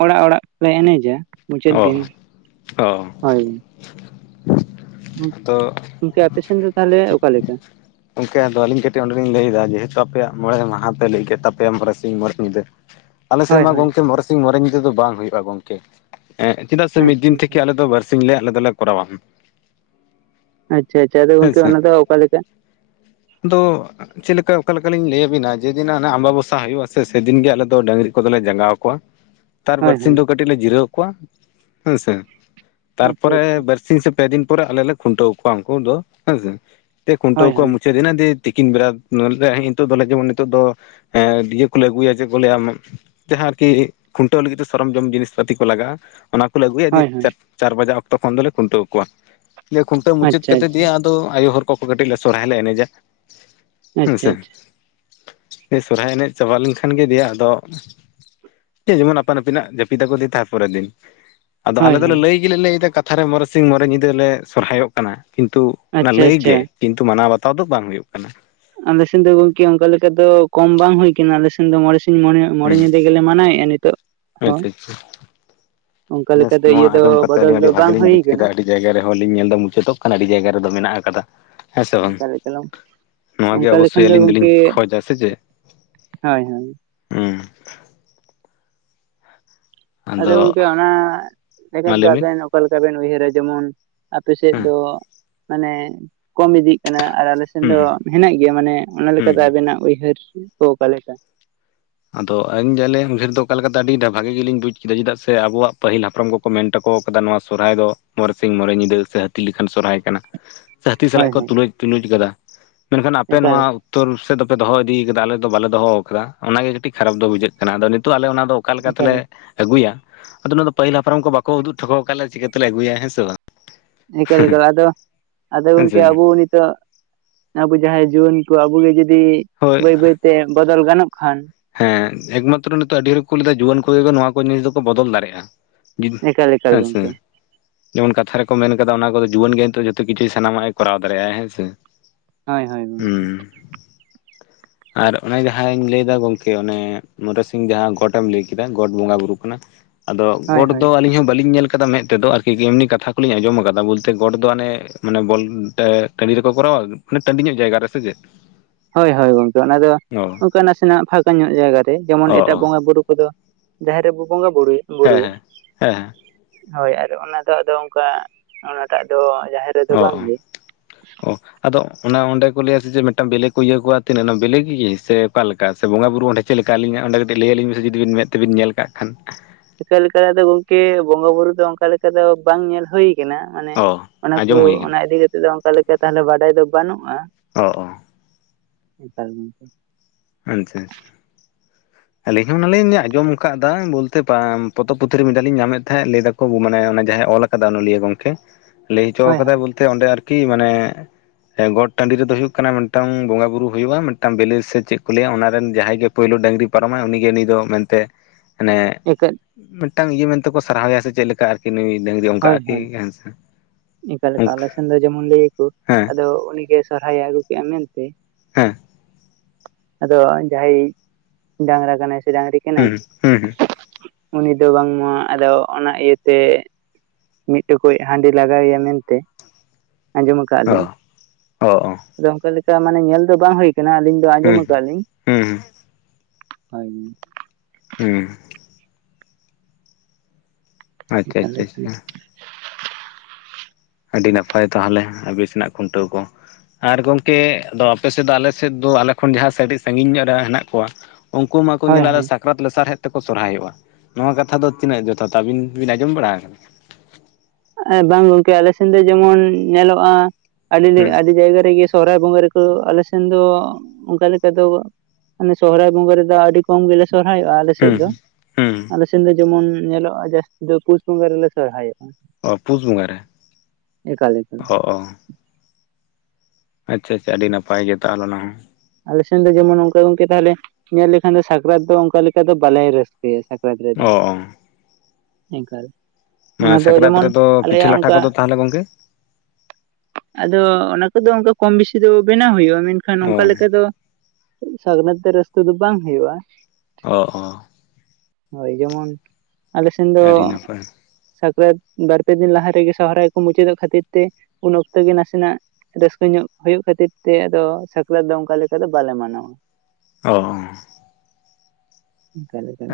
ᱚᱲᱟᱜ ᱚᱲᱟᱜ ᱞᱮ ᱮᱱᱮᱡᱟ ᱢᱩᱪᱟᱹᱫ ᱫᱤᱱ [unintelligible] [unintelligible] ᱦᱳᱭ᱾ ᱟᱫᱚ ᱜᱚᱝᱠᱮ ᱟᱯᱮ ᱥᱮᱱ ᱫᱚ ᱛᱟᱦᱚᱞᱮ ᱚᱠᱟ ᱞᱮᱠᱟ? ᱜᱚᱱᱠᱮ ᱟᱫᱚ ᱟᱞᱤᱧ ᱠᱟᱹᱴᱤᱡ ᱚᱸᱰᱮ ᱞᱤᱧ ᱞᱟᱹᱭ ᱮᱫᱟ ᱡᱮᱦᱮᱛᱩ ᱟᱯᱮᱭᱟᱜ ᱢᱚᱬᱮ ᱢᱟᱦᱟ ᱯᱮ ᱞᱟᱹᱭ ᱠᱮᱫ ᱛᱟᱯᱮᱭᱟ ᱢᱚᱬᱮ ᱥᱤᱧ ᱢᱚᱲᱮ ᱧᱤᱫᱟᱹ [unintelligible] ᱟᱞᱮᱥᱮᱫ ᱦᱳᱭ ᱢᱟ ᱦᱳᱭ ᱜᱚᱝᱠᱮ ᱢᱚᱲᱮ ᱥᱤᱧ ᱢᱚᱲᱮ ᱧᱤᱫᱟᱹ ᱫᱚ ᱵᱟᱝ ᱦᱩᱭᱩᱜᱼᱟ ᱜᱚᱝᱠᱮ [unintelligible] ᱪᱮᱫᱟᱜ ᱥᱮ ᱢᱤᱫ ᱟᱪᱪᱷᱟ ᱫᱤᱱ ᱟᱪᱪᱷᱟ ᱛᱷᱮᱠᱮ ᱟᱞᱮ ᱫᱚ ᱵᱟᱨ [unintelligible] ᱵᱟᱨᱥᱤᱧ ᱞᱮ ᱟᱞᱮ ᱫᱚᱞᱮ ᱠᱚᱨᱟᱣᱟ᱾ ᱟᱪᱪᱷᱟ ᱟᱪᱪᱷᱟ ᱜᱚᱝᱠᱮ ᱚᱱᱟ ᱫᱚ ᱚᱠᱟ ᱞᱮᱠᱟ? ᱟᱫᱚ ᱪᱮᱫ ᱞᱮᱠᱟ ᱚᱠᱟ ᱞᱮᱠᱟ ᱞᱤᱧ ᱞᱟᱹᱭ ᱟᱵᱤᱱᱟ ᱡᱮᱫᱤᱱ ᱡᱟᱸᱜᱟ ᱟᱢᱵᱟᱵᱟᱹᱥᱭᱟᱹ ᱦᱩᱭᱩᱜᱼᱟ ᱥᱮ ᱥᱮᱹ ᱫᱤᱱ ᱜᱮ ᱟᱞᱮ ᱫᱚ ᱰᱟᱹᱝᱨᱤ ᱠᱚ ᱫᱚ‌ᱞᱮ ᱡᱟᱜᱟᱣ ᱠᱚᱣᱟ᱾ [unintelligible] ᱛᱟᱨ ᱦᱳᱭ ᱵᱟᱨᱥᱤᱧ ᱦᱳᱭ ᱫᱚ ᱠᱟᱹᱴᱤᱡ ᱞᱮ ᱡᱤᱨᱟᱹᱣ ᱟᱠᱚᱣᱟ ᱦᱮᱸᱥᱮ ᱟᱪᱪᱷᱟ ᱛᱟᱨᱯᱚᱨᱮ ᱟᱪᱪᱷᱟ ᱵᱟᱨᱥᱤᱧ ᱥᱮ ᱯᱮ ᱫᱤᱱ ᱯᱚᱨᱮ ᱟᱞᱮ ᱞᱮ ᱠᱷᱩᱱᱴᱟᱹᱣ ᱠᱚᱣᱟ ᱩᱱᱠᱩ ᱫᱚ ᱦᱮᱸᱥᱮ ᱠᱷᱩᱱᱴᱟᱹᱣ ᱦᱳᱭ ᱠᱚ [unintelligible] ᱦᱳᱭ [unintelligible] ᱫᱤᱱᱟᱹᱢ ᱫᱤᱱ ᱛᱤᱠᱤᱱ ᱵᱮᱲᱟ ᱦᱤᱸᱜᱤ ᱱᱤᱛᱚᱜ ᱫᱚᱞᱮ ᱡᱮᱢᱚᱱ ᱱᱤᱛᱚᱜ ᱫᱚ ᱫᱤᱭᱮ ᱠᱚᱞᱮ ᱟᱹᱜᱩᱭᱼᱟ ᱡᱮ ᱪᱮᱫ ᱠᱚ ᱞᱟᱹᱭ-ᱟ ᱡᱟᱦᱟᱸ ᱟᱨ ᱠᱤ ᱠᱷᱩᱱᱴᱟᱹᱣ ᱞᱟᱹᱜᱤᱫ ᱛᱮ ᱥᱚᱨᱚᱢ ᱡᱚᱢ ᱡᱤᱱᱤᱥ ᱯᱟᱛᱤ ᱞᱟᱜᱟᱜᱼᱟ ᱚᱱᱟ ᱠᱚ ᱞᱮ ᱟᱹᱜᱩᱭᱼᱟ ᱦᱳᱭ ᱦᱳᱭ [unintelligible] ᱪᱟᱨ ᱵᱟᱡᱟᱜ ᱚᱠᱛᱚ ᱠᱷᱚᱱ ᱫᱚ ᱞᱮ ᱠᱷᱩᱱᱴᱟᱹᱣ ᱠᱚᱣᱟ᱾ [unintelligible] ᱠᱷᱩᱱᱴᱟᱹᱣ ᱢᱩᱪᱟᱹᱫ ᱟᱪᱪᱷᱟ ᱠᱟᱛᱮ ᱟᱪᱪᱷᱟ ᱫᱤᱭᱮ ᱟᱫᱚ ᱟᱭᱳ ᱦᱚᱲ ᱠᱚ ᱠᱚ ᱠᱟᱹᱴᱤᱡ ᱥᱚᱨᱦᱟᱭ ᱞᱮ ᱮᱱᱮᱡᱟ᱾ ᱦᱮᱸ ᱟᱪᱪᱷᱟ ᱥᱮ ᱟᱪᱪᱷᱟ ᱾ [unintelligible] ᱥᱚᱨᱦᱟᱭ ᱮᱱᱮᱡ ᱪᱟᱵᱟ ᱞᱮᱱᱠᱷᱟᱱ ᱜᱮ ᱫᱤᱭᱮ ᱟᱫᱚ ᱡᱮᱢᱚᱱ ᱟᱯᱟᱱ ᱟᱯᱤᱱᱟᱜ ᱡᱟᱹᱯᱤᱫ ᱟᱠᱚ ᱫᱤᱭᱮ ᱛᱟᱨᱯᱚᱨᱮᱨ ᱫᱤᱱ ᱟᱫᱚ ᱟᱞᱮ ᱦᱳᱭ ᱫᱚᱞᱮ ᱦᱳᱭ ᱞᱟᱹᱭ ᱞᱟᱹᱭ ᱜᱮᱞᱮ ᱞᱟᱹᱭ ᱮᱫᱟ ᱠᱟᱛᱷᱟ ᱨᱮ ᱢᱚᱸᱬᱮ ᱥᱤᱧ ᱢᱚᱸᱬᱮ ᱧᱤᱫᱟᱹ ᱞᱮ ᱥᱚᱨᱦᱟᱭᱚᱜ ᱠᱟᱱᱟ ᱠᱤᱱᱛᱩ ᱚᱱᱟ ᱟᱪᱪᱷᱟ ᱞᱟᱹᱭ ᱟᱪᱪᱷᱟ ᱜᱮ᱾ ᱠᱤᱱᱛᱩ ᱢᱟᱱᱟᱣ ᱵᱟᱛᱟᱣ ᱫᱚ ᱵᱟᱝ ᱦᱳᱭᱳᱜ ᱠᱟᱱᱟ᱾ ᱟᱞᱮ ᱥᱮᱱ ᱫᱚ ᱜᱚᱝᱠᱮ ᱚᱝᱠᱟ ᱞᱮᱠᱟ ᱫᱚ ᱠᱚᱢ ᱵᱟᱝ ᱦᱩᱭ ᱠᱟᱱᱟ ᱟᱞᱮ ᱥᱮᱱ ᱫᱚ ᱢᱚᱸᱬᱮ ᱥᱤᱧ ᱢᱚᱸᱬᱮ ᱧᱤᱫᱟᱹ ᱦᱩᱸ ᱜᱮᱞᱮ ᱢᱟᱱᱟᱣ ᱮᱜᱼᱟ ᱱᱤᱛᱳᱜ ᱟᱪᱪᱷᱟ ᱟᱪᱪᱷᱟ [unintelligible] ᱚᱝᱠᱟ ᱞᱮᱠᱟ ᱱᱮᱥ ᱫᱚ ᱤᱭᱟᱹ ᱱᱚᱣᱟ ᱫᱚ ᱟᱸᱡᱚᱢ ᱠᱟᱛᱮ ᱵᱚᱫᱚᱞ ᱟᱹᱞᱤᱧ ᱫᱚ ᱟᱹᱰᱤ ᱵᱷᱟᱜᱮ ᱵᱟᱝ ᱞᱤᱧ ᱦᱩᱭ ᱵᱩᱡᱽ ᱠᱟᱱᱟ? ᱠᱮᱫᱟ ᱟᱹᱰᱤ ᱡᱟᱭᱜᱟ ᱨᱮ ᱦᱚᱸ ᱞᱤᱧ ᱧᱮᱞ ᱫᱟ ᱢᱩᱪᱟᱹᱫᱚᱜ ᱠᱟᱱᱟ ᱟᱹᱰᱤ ᱡᱟᱭᱜᱟ ᱨᱮ ᱫᱚ ᱢᱮᱱᱟᱜ ᱟᱠᱟᱫᱟ ᱦᱮᱸ ᱥᱮ ᱵᱟᱝ ᱮᱠᱟᱞ ᱮᱠᱟᱞ ᱱᱚᱣᱟ ᱜᱮ ᱚᱱᱠᱟ ᱞᱮᱠᱷᱟᱱ ᱚᱵᱚᱥᱳᱭ ᱟᱹᱞᱤᱧ ᱫᱚ ᱞᱤᱧ ᱜᱚᱝᱠᱮ ᱠᱷᱚᱡᱟ ᱥᱮ ᱪᱮᱫ? ᱦᱳᱭ ᱦᱳᱭ [unintelligible] ᱟᱫᱚ ᱜᱚᱝᱠᱮ ᱚᱱᱟ ᱡᱟᱭᱜᱟ ᱢᱟ ᱨᱮ ᱫᱚ ᱞᱟᱹᱭ ᱵᱤᱱ ᱟᱵᱮᱱ ᱚᱠᱟ ᱞᱮᱠᱟ ᱵᱮᱱ ᱩᱭᱦᱟᱹᱨᱟ ᱡᱮᱢᱚᱱ ᱟᱯᱮ ᱥᱮᱫ ᱦᱮᱸ ᱫᱚ ᱢᱟᱱᱮ ᱠᱚᱢ ᱤᱫᱤᱜ [unintelligible] ᱟᱞᱮ ᱥᱮᱱ ᱦᱩᱸ ᱫᱚ ᱦᱩᱸ ᱦᱮᱱᱟᱜ ᱜᱮᱭᱟ ᱚᱱᱟ ᱢᱟᱱᱮ ᱚᱱᱟ ᱦᱩᱸ ᱞᱮᱠᱟᱛᱮ ᱦᱩᱸ ᱟᱵᱮᱱᱟᱜ ᱩᱭᱦᱟᱹᱨ ᱚᱠᱟ ᱞᱮᱠᱟ? ᱟᱫᱚ ᱟᱹᱧ ᱡᱟᱸᱦᱟ [unintelligible] ᱚᱠᱟ ᱞᱮᱠᱟᱛᱮ ᱟᱹᱰᱤ ᱵᱷᱟᱹᱜᱤ ᱜᱮ ᱞᱤᱧ ᱵᱩᱡ ᱠᱮᱫᱟ ᱪᱮᱫᱟᱜ ᱥᱮ ᱟᱵᱚᱣᱟᱜ ᱯᱟᱹᱦᱤᱞ ᱦᱟᱯᱲᱟᱢ ᱠᱚ ᱠᱚ ᱢᱮᱱ [unintelligible] ᱠᱟᱫᱟ ᱱᱚᱣᱟ ᱥᱚᱨᱦᱟᱭ ᱫᱚ ᱢᱚᱸᱬᱮ ᱥᱤᱧ ᱢᱚᱸᱬᱮ ᱧᱤᱫᱟᱹ ᱥᱮ ᱦᱟᱹᱛᱤ ᱞᱮᱠᱟᱱ ᱥᱚᱨᱦᱟᱭ ᱠᱟᱱᱟ᱾ ᱦᱟᱹᱛᱤ ᱥᱟᱞᱟᱜ ᱦᱳᱭ ᱠᱚ ᱦᱳᱭ ᱛᱩᱞᱩᱡ ᱛᱩᱞᱩᱡ ᱟᱠᱟᱫᱟ ᱢᱮᱱᱠᱷᱟᱱ ᱟᱯᱮ ᱮᱠᱟᱞ ᱱᱚᱣᱟ [unintelligible] ᱥᱮᱫ ᱫᱚᱯᱮ ᱫᱚᱦᱚ ᱤᱫᱤ ᱠᱟᱫᱟ ᱟᱞᱮ ᱫᱚ ᱵᱟᱞᱮ ᱫᱚᱦᱚ ᱟᱠᱟᱫᱟ ᱚᱱᱟᱜᱮ ᱠᱟᱹᱴᱤᱡ ᱠᱷᱟᱨᱟᱯ ᱫᱚ ᱵᱩᱡᱷᱟᱹᱜ ᱠᱟᱱᱟ ᱱᱤᱛᱚᱜ ᱟᱞᱮ ᱚᱱᱟ ᱫᱚ ᱚᱠᱟ ᱞᱮᱠᱟ ᱮᱠᱟᱞ ᱛᱮᱞᱮ ᱟᱹᱜᱩᱭᱼᱟ ᱟᱫᱚ ᱱᱚᱣᱟ ᱫᱚ ᱯᱟᱹᱦᱤᱞ ᱦᱟᱯᱲᱟᱢ ᱠᱚ ᱵᱟᱠᱚ ᱩᱫᱩᱜ [unintelligible] ᱟᱠᱟᱫ ᱞᱮ ᱪᱤᱠᱟᱹ ᱛᱮᱞᱮ ᱟᱹᱜᱩᱭᱼᱟ ᱦᱮᱸᱥᱮ ᱵᱟᱝ [unintelligible] ᱟᱫᱚ ᱟᱫᱚ ᱜᱚᱝᱠᱮ ᱦᱮᱸᱥᱮ ᱟᱵᱚ ᱱᱤᱛᱚᱜ ᱟᱵᱚ ᱡᱟᱦᱟᱸᱭ ᱡᱩᱣᱟᱹᱱ ᱠᱚ ᱟᱵᱩ ᱜᱮ ᱡᱩᱫᱤ ᱦᱳᱭ ᱵᱟᱹᱭ ᱵᱟᱹᱭ ᱛᱮ ᱵᱚᱫᱚᱞ ᱜᱟᱱᱚᱜ ᱠᱷᱟᱱ ᱦᱮᱸ ᱮᱠ ᱢᱟᱛᱨᱚ ᱱᱤᱛᱚᱜ ᱟᱹᱰᱤ ᱦᱚᱲ ᱜᱮᱠᱚ ᱞᱟᱹᱭ ᱮᱫᱟ ᱡᱩᱣᱟᱹᱱ ᱠᱚᱜᱮ ᱱᱚᱣᱟ ᱠᱚ ᱡᱤᱱᱤᱥ ᱫᱚᱠᱚ ᱵᱚᱫᱚᱞ ᱫᱟᱲᱮᱭᱟᱜᱼᱟ᱾ ᱮᱠᱟᱞ ᱮᱠᱟᱞ ᱦᱮᱸ ᱥᱮ ᱜᱚᱝᱠᱮ ᱡᱮᱢᱚᱱ ᱠᱟᱛᱷᱟ‌ ᱨᱮ ᱠᱚ ᱢᱮᱱ ᱠᱟᱫᱟ ᱚᱱᱟ ᱠᱚᱫᱚ ᱡᱩᱣᱟᱹᱱ ᱜᱮ ᱱᱤᱛᱳᱜ ᱡᱚᱛᱚ ᱠᱤᱪᱷᱩ ᱥᱟᱱᱟᱢᱟᱜ ᱜᱮ ᱠᱚᱨᱟᱣ ᱫᱟᱲᱮᱭᱟᱜᱼᱟ ᱦᱮᱸ ᱥᱮ ᱦᱳᱭ ᱦᱳᱭ ᱜᱚᱝᱠᱮ ᱦᱩᱸ ᱟᱨ ᱚᱱᱮ ᱡᱟᱦᱟᱸᱧ ᱞᱟᱹᱭ ᱫᱟ ᱜᱚᱝᱠᱮ ᱠᱮ ᱚᱱᱮ ᱢᱚᱸᱬᱮ ᱥᱤᱧ ᱡᱟᱸᱦᱟ ᱜᱚᱴ ᱮᱢ ᱞᱟᱹᱭ ᱠᱮᱫᱟ ᱜᱚᱴ ᱵᱚᱸᱜᱟ ᱵᱩᱨᱩ ᱠᱟᱱᱟ ᱟᱫᱚ ᱦᱳᱭ ᱜᱚᱴ ᱦᱳᱭ ᱫᱚ ᱟᱹᱞᱤᱧ ᱦᱚᱸ ᱵᱟᱹᱞᱤᱧ ᱧᱮᱞ ᱟᱠᱟᱫᱟ ᱢᱮᱫ ᱛᱮᱫᱚ ᱟᱨᱠᱤ ᱮᱢᱱᱤ ᱠᱟᱛᱷᱟ ᱠᱚ ᱞᱤᱧ ᱟᱸᱡᱚᱢ ᱟᱠᱟᱫᱟ ᱵᱚᱞᱛᱮ ᱜᱚᱴ ᱫᱚ ᱦᱟᱱᱮ [unintelligible] ᱨᱮᱠᱚ ᱠᱚᱨᱟᱣᱟ ᱢᱟᱱᱮ ᱴᱟᱺᱰᱤ ᱧᱚᱸᱜ ᱡᱟᱭᱜᱟ ᱨᱮᱥᱮ ᱪᱮᱫ? ᱦᱳᱭ ᱦᱳᱭ ᱜᱚᱝᱠᱮ ᱚᱱᱟ ᱫᱚ ᱚ ᱚᱱᱠᱟ ᱱᱟᱥᱮᱱᱟᱜ ᱯᱷᱟᱸᱠᱟ ᱧᱚᱸᱜ ᱡᱟᱭᱜᱟ ᱨᱮ ᱡᱮᱢᱚᱱ ᱚ ᱮᱴᱟᱜ ᱚ ᱵᱚᱸᱜᱟ ᱵᱩᱨᱩ ᱠᱚᱫᱚ ᱡᱟᱦᱮᱨ ᱨᱮᱵᱚ ᱵᱚᱸᱜᱟ ᱦᱮᱸ ᱵᱩᱨᱩᱭᱼᱟ ᱦᱮᱸ ᱦᱮᱸ ᱦᱮᱸ ᱦᱳᱭ ᱟᱫᱚ ᱚᱱᱟ ᱫᱚ ᱟᱫᱚ ᱚᱱᱠᱟ ᱚᱱᱟ ᱴᱟᱜ ᱫᱚ ᱡᱟᱦᱮᱨ ᱨᱮᱫᱚ ᱚ ᱵᱟᱝᱜᱮ ᱚ ᱟᱫᱚ ᱚᱱᱟ ᱚᱸᱰᱮ ᱠᱚ ᱞᱟᱹᱭ-ᱟ ᱡᱮ ᱢᱤᱫ ᱴᱟᱝ ᱵᱮᱞᱮ ᱠᱚ ᱤᱭᱟᱹ ᱟᱠᱚᱣᱟ ᱛᱤᱱᱟᱹᱜ ᱵᱮᱞᱮ ᱜᱮ ᱥᱮ ᱚᱠᱟ ᱞᱮᱠᱟ? [unintelligible] ᱥᱮ ᱵᱚᱸᱜᱟ ᱵᱩᱨᱩ ᱚᱸᱰᱮ ᱪᱮᱫ ᱞᱮᱠᱟ ᱟᱹᱞᱤᱧ ᱚᱰᱮ ᱠᱟᱹᱴᱤᱡ ᱞᱟᱹᱭ ᱟᱞᱤᱧ ᱢᱮ ᱥᱮ ᱡᱩᱫᱤ ᱢᱮᱫ ᱛᱮ ᱵᱤᱱ ᱧᱮᱞ ᱟᱠᱟᱜ ᱠᱷᱟᱱ [unintelligible] ᱞᱮᱠᱟ ᱜᱚᱝᱠᱮ ᱵᱚᱸᱜᱟ ᱵᱩᱨᱩ ᱫᱚ ᱚᱝᱠᱟ ᱞᱮᱠᱟ ᱫᱚ ᱵᱟᱝ ᱧᱮᱞ ᱦᱳᱭ ᱠᱟᱱᱟ ᱢᱟᱱᱮ ᱚ ᱚᱱᱟ ᱠᱩ ᱟᱸᱡᱚᱢ ᱦᱩᱭ ᱠᱟᱱᱟ ᱚᱱᱟ ᱤᱫᱤ ᱠᱟᱛᱮᱜ ᱫᱚ ᱚᱝᱠᱟ ᱞᱮᱠᱟ ᱛᱟᱦᱞᱮ ᱵᱟᱰᱟᱭ ᱫᱚ ᱵᱟᱹᱱᱩᱜᱼᱟ ᱚ ᱚ [unintelligible] [unintelligible] ᱟᱞᱤᱧ ᱦᱚᱸ ᱚᱱᱟᱞᱤᱧ ᱟᱸᱡᱚᱢ ᱟᱠᱟᱫᱟ ᱵᱚᱞ ᱛᱮ ᱯᱚᱛᱚᱵ ᱯᱩᱛᱷᱤ ᱨᱮ ᱢᱤᱫ ᱴᱟᱝ ᱞᱤᱧ ᱧᱟᱢᱮᱫ ᱛᱟᱦᱮᱸᱫ ᱞᱟᱹᱭ ᱮᱫᱟᱠᱚ ᱢᱟᱱᱮ ᱡᱟᱦᱟᱸᱭ ᱚᱞ ᱠᱟᱫᱟ ᱚᱱᱚᱞᱤᱭᱟᱹ ᱜᱚᱝᱠᱮ ᱞᱟᱹᱭ ᱦᱚᱪᱚ ᱦᱳᱭ ᱠᱟᱫᱟᱭ ᱦᱳᱭ ᱵᱚᱞᱛᱮ ᱚᱸᱰᱮ ᱟᱨᱠᱤ ᱢᱟᱱᱮ ᱦᱮᱸ ᱜᱚᱴ ᱴᱟᱺᱰᱤ ᱨᱮᱫᱚᱳ ᱦᱩᱭᱩᱜ ᱠᱟᱱᱟ ᱢᱤᱫᱴᱟᱝ ᱵᱚᱸᱜᱟ ᱵᱩᱨᱩᱳ ᱦᱩᱭᱩᱜᱳᱜ ᱢᱤᱫᱴᱟᱝ ᱵᱮᱞᱮ ᱥᱮ ᱪᱮᱫ ᱠᱩᱞᱭᱟ ᱚᱱᱟᱨᱮ ᱨᱮᱱ ᱡᱟᱦᱟᱸᱭ ᱜᱮ ᱯᱳᱭᱞᱳ ᱰᱟᱝᱨᱤ ᱯᱟᱨᱚᱢᱟᱭ ᱩᱱᱤᱜᱮ ᱩᱱᱤ ᱫᱚ ᱢᱮᱱᱛᱮ ᱢᱟᱱᱮ ᱮᱠᱟᱞ ᱢᱤᱫᱴᱟᱝ ᱤᱭᱟᱹ ᱢᱮᱱᱛᱮᱠᱚ ᱥᱟᱨᱦᱟᱣᱮᱭᱟ ᱥᱮ ᱪᱮᱫ ᱞᱮᱠᱟ ᱟᱨᱠᱤ ᱱᱩᱭ ᱰᱝᱨᱤ ᱚᱱᱠᱟ ᱟᱨᱠᱤ ᱦᱮᱸᱥᱮ ᱤᱱᱠᱟ ᱞᱮᱠᱟ ᱟᱞᱮ ᱥᱮᱱ ᱫᱚ ᱡᱮᱢᱚᱱ ᱞᱟᱹᱭᱟ ᱠᱚ ᱦᱮᱸ ᱟᱫᱚ ᱩᱱᱤᱜᱮ ᱥᱚᱨᱦᱟᱭᱮ ᱟᱹᱜᱩ ᱠᱮᱫᱮᱜᱼᱟ ᱢᱮᱱᱛᱮ ᱦᱮᱸ ᱟᱫᱚ ᱡᱟᱦᱟᱸᱭ ᱰᱟᱝᱨᱟ ᱠᱟᱱᱟᱭ ᱥᱮ ᱰᱟᱝᱨᱤ ᱠᱟᱱᱟᱭ ᱦᱩᱸ ᱦᱩᱸ ᱦᱩᱸ ᱩᱱᱤ ᱫᱚ ᱵᱟᱝᱢᱟ ᱟᱫᱚ ᱚᱱᱟ ᱤᱭᱟᱹ ᱛᱮ ᱢᱤᱫ ᱴᱩᱠᱩᱡ ᱦᱟᱺᱰᱤ [inaudible] ᱢᱮᱱᱛᱮ ᱟᱸᱡᱚᱢ ᱚ ᱟᱠᱟᱜᱟᱞᱤᱧ ᱚ ᱚ ᱟᱫᱚ ᱚᱝᱠᱟ ᱞᱮᱠᱟ ᱢᱟᱱᱮ ᱧᱮᱞ ᱫᱚ ᱵᱟᱝ ᱦᱳᱭ ᱠᱟᱱᱟ ᱟᱞᱤᱧ ᱫᱚ ᱟᱸᱡᱚᱢ ᱦᱩᱸ ᱦᱩᱸ ᱟᱠᱟᱜ ᱟᱞᱤᱧ ᱦᱩᱸ [unintelligible] ᱦᱩᱸ ᱟᱪᱪᱷᱟ ᱟᱪᱷᱟ ᱟᱪᱪᱷᱟ ᱟᱹᱰᱤ ᱱᱟᱯᱟᱭ ᱛᱟᱦᱚᱞᱮ ᱟᱵᱤᱥᱱᱟᱜ ᱠᱷᱩᱱᱴᱟᱹᱣ ᱠᱚ ᱟᱨ ᱜᱚᱝᱠᱮ ᱫᱚ ᱟᱯᱮ ᱥᱮᱫ ᱫᱚ ᱟᱞᱮ ᱥᱮᱫ ᱫᱚ ᱟᱞᱮ ᱠᱷᱚᱱ ᱡᱟᱦᱟᱸ ᱠᱟᱴᱤᱡ ᱥᱟᱹᱜᱤᱧ ᱧᱚᱜ ᱨᱮ ᱦᱮᱱᱟᱜ ᱠᱚᱣᱟ ᱩᱱᱠᱩ ᱢᱟᱠᱚ ᱦᱳᱭ ᱧᱮᱞᱟ [unintelligible] ᱥᱟ ᱥᱟᱠᱨᱟᱛ ᱞᱮᱥᱟᱨᱦᱮᱫ ᱛᱮᱠᱚ ᱥᱚᱨᱦᱟᱭᱚᱜᱼᱟ ᱱᱚᱣᱟ ᱠᱟᱛᱷᱟ ᱫᱚ ᱛᱤᱱᱟᱹᱜ ᱡᱚᱛᱷᱟᱛ ᱟ ᱟᱹᱵᱤᱱ ᱵᱤᱱ ᱟᱸᱡᱚᱢ ᱵᱟᱲᱟ ᱟᱠᱟᱱᱟ ᱵᱟᱝ ᱜᱚᱝᱠᱮ ᱟᱞᱮ ᱥᱮᱱ ᱫᱚ ᱡᱮᱢᱚᱱ ᱧᱮᱞᱚᱜᱼᱟ ᱟᱹᱰᱤ ᱦᱮᱸ ᱟᱹᱰᱤ ᱡᱟᱭᱜᱟ ᱨᱮᱜᱮ ᱥᱚᱦᱨᱟᱭ ᱵᱚᱸᱜᱟ ᱨᱮᱠᱚ ᱟᱞᱮ ᱥᱮᱱ ᱫᱚ ᱚᱱᱠᱟ ᱞᱮᱠᱟ ᱫᱚ ᱢᱟᱱᱮ ᱥᱚᱦᱨᱟᱭ ᱵᱚᱸᱜᱟ ᱨᱮᱫᱚ ᱟᱹᱰᱤ ᱠᱚᱢ ᱜᱮᱞᱮ ᱥᱚᱦᱨᱟᱭᱚᱜᱼᱟ ᱟᱞᱮ ᱥᱮᱫ ᱦᱮᱸ ᱫᱚ ᱦᱮᱸ ᱥᱮᱱ ᱫᱚ ᱡᱮᱢᱚᱱ ᱧᱮᱞᱚᱜᱼᱟ ᱡᱟᱹᱥᱛᱤ ᱫᱚ ᱯᱩᱥ ᱵᱚᱸᱜᱟ ᱨᱮᱞᱮ ᱥᱚᱨᱦᱟᱭᱚᱜᱼᱟ ᱚ ᱯᱩᱥ ᱵᱚᱸᱜᱟ ᱨᱮ ᱮᱠᱟᱞ ᱮᱠᱟᱞ ᱚ ᱚ ᱟᱪᱪᱷᱟ ᱟᱪᱪᱷᱟ ᱟᱹᱰᱤ ᱱᱟᱯᱟᱭ ᱜᱮ ᱛᱟᱦᱚᱞᱮ ᱚᱱᱟ ᱦᱚᱸ ᱟᱞᱮᱥᱱ ᱫᱚ ᱡᱮᱢᱚᱱ ᱚᱱᱠᱟ ᱜᱚᱝᱠᱮ ᱛᱟᱦᱚᱞᱮ ᱧᱮᱞ ᱞᱮᱠᱷᱟᱱ ᱫᱚ ᱥᱟᱠᱨᱟᱛ ᱫᱚ ᱚᱱᱠᱟ ᱞᱮᱠᱟ ᱫᱚ ᱵᱟᱞᱮ ᱨᱟᱹᱥᱠᱟᱹ ᱥᱟᱠᱨᱟᱛ ᱨᱮ ᱫᱚ ᱚ ᱚ ᱮᱠᱟᱞ ᱥᱟᱠᱨᱟᱛ ᱨᱮᱫᱚ ᱯᱤᱴᱷᱟᱹ ᱞᱟᱴᱷᱟ ᱠᱚᱫᱚ ᱛᱟᱦᱚᱞᱮ ᱜᱚᱝᱠᱮ ᱟᱫᱚ ᱚᱱᱟ ᱠᱚᱫᱚ ᱚᱱᱠᱟ ᱠᱚᱢ ᱵᱮᱥᱤ ᱫᱚ ᱵᱮᱱᱟᱣ ᱦᱩᱭᱩᱜᱼᱟ ᱢᱮᱱᱠᱷᱟᱱ ᱚ ᱚᱱᱠᱟ ᱞᱮᱠᱟ ᱫᱚ ᱥᱟᱜᱟᱨᱟᱛ ᱛᱮ ᱨᱟᱹᱥᱠᱟᱹ ᱫᱚ ᱵᱟᱝ ᱦᱩᱭᱩᱜᱼᱟ ᱚ ᱚ ᱦᱳᱭ ᱡᱮᱢᱚᱱ ᱟᱞᱮ ᱥᱮᱱ ᱫᱚ ᱟᱹᱰᱤ ᱱᱟᱯᱟᱭ ᱥᱟᱠᱨᱟᱛ ᱵᱟᱨ ᱯᱮ ᱫᱤᱱ ᱞᱟᱦᱟ ᱨᱮᱜᱮ ᱥᱚᱦᱚᱨᱟᱭ ᱠᱚ ᱢᱩᱪᱟᱹᱫᱚᱜ ᱠᱷᱟᱹᱛᱤᱨ ᱛᱮ ᱩᱱ ᱚᱠᱛᱚ ᱜᱮ ᱱᱟᱥᱮᱱᱟᱜ ᱨᱟᱹᱥᱠᱟᱹ ᱧᱚᱜ ᱦᱩᱭᱩᱜ ᱠᱷᱟᱹᱛᱤᱨ ᱛᱮ ᱟᱫᱚ ᱥᱟᱠᱨᱟᱛ ᱫᱚ ᱚᱱᱠᱟ ᱞᱮᱠᱟ ᱫᱚ ᱵᱟᱞᱮ ᱢᱟᱱᱟᱣᱟ ᱚ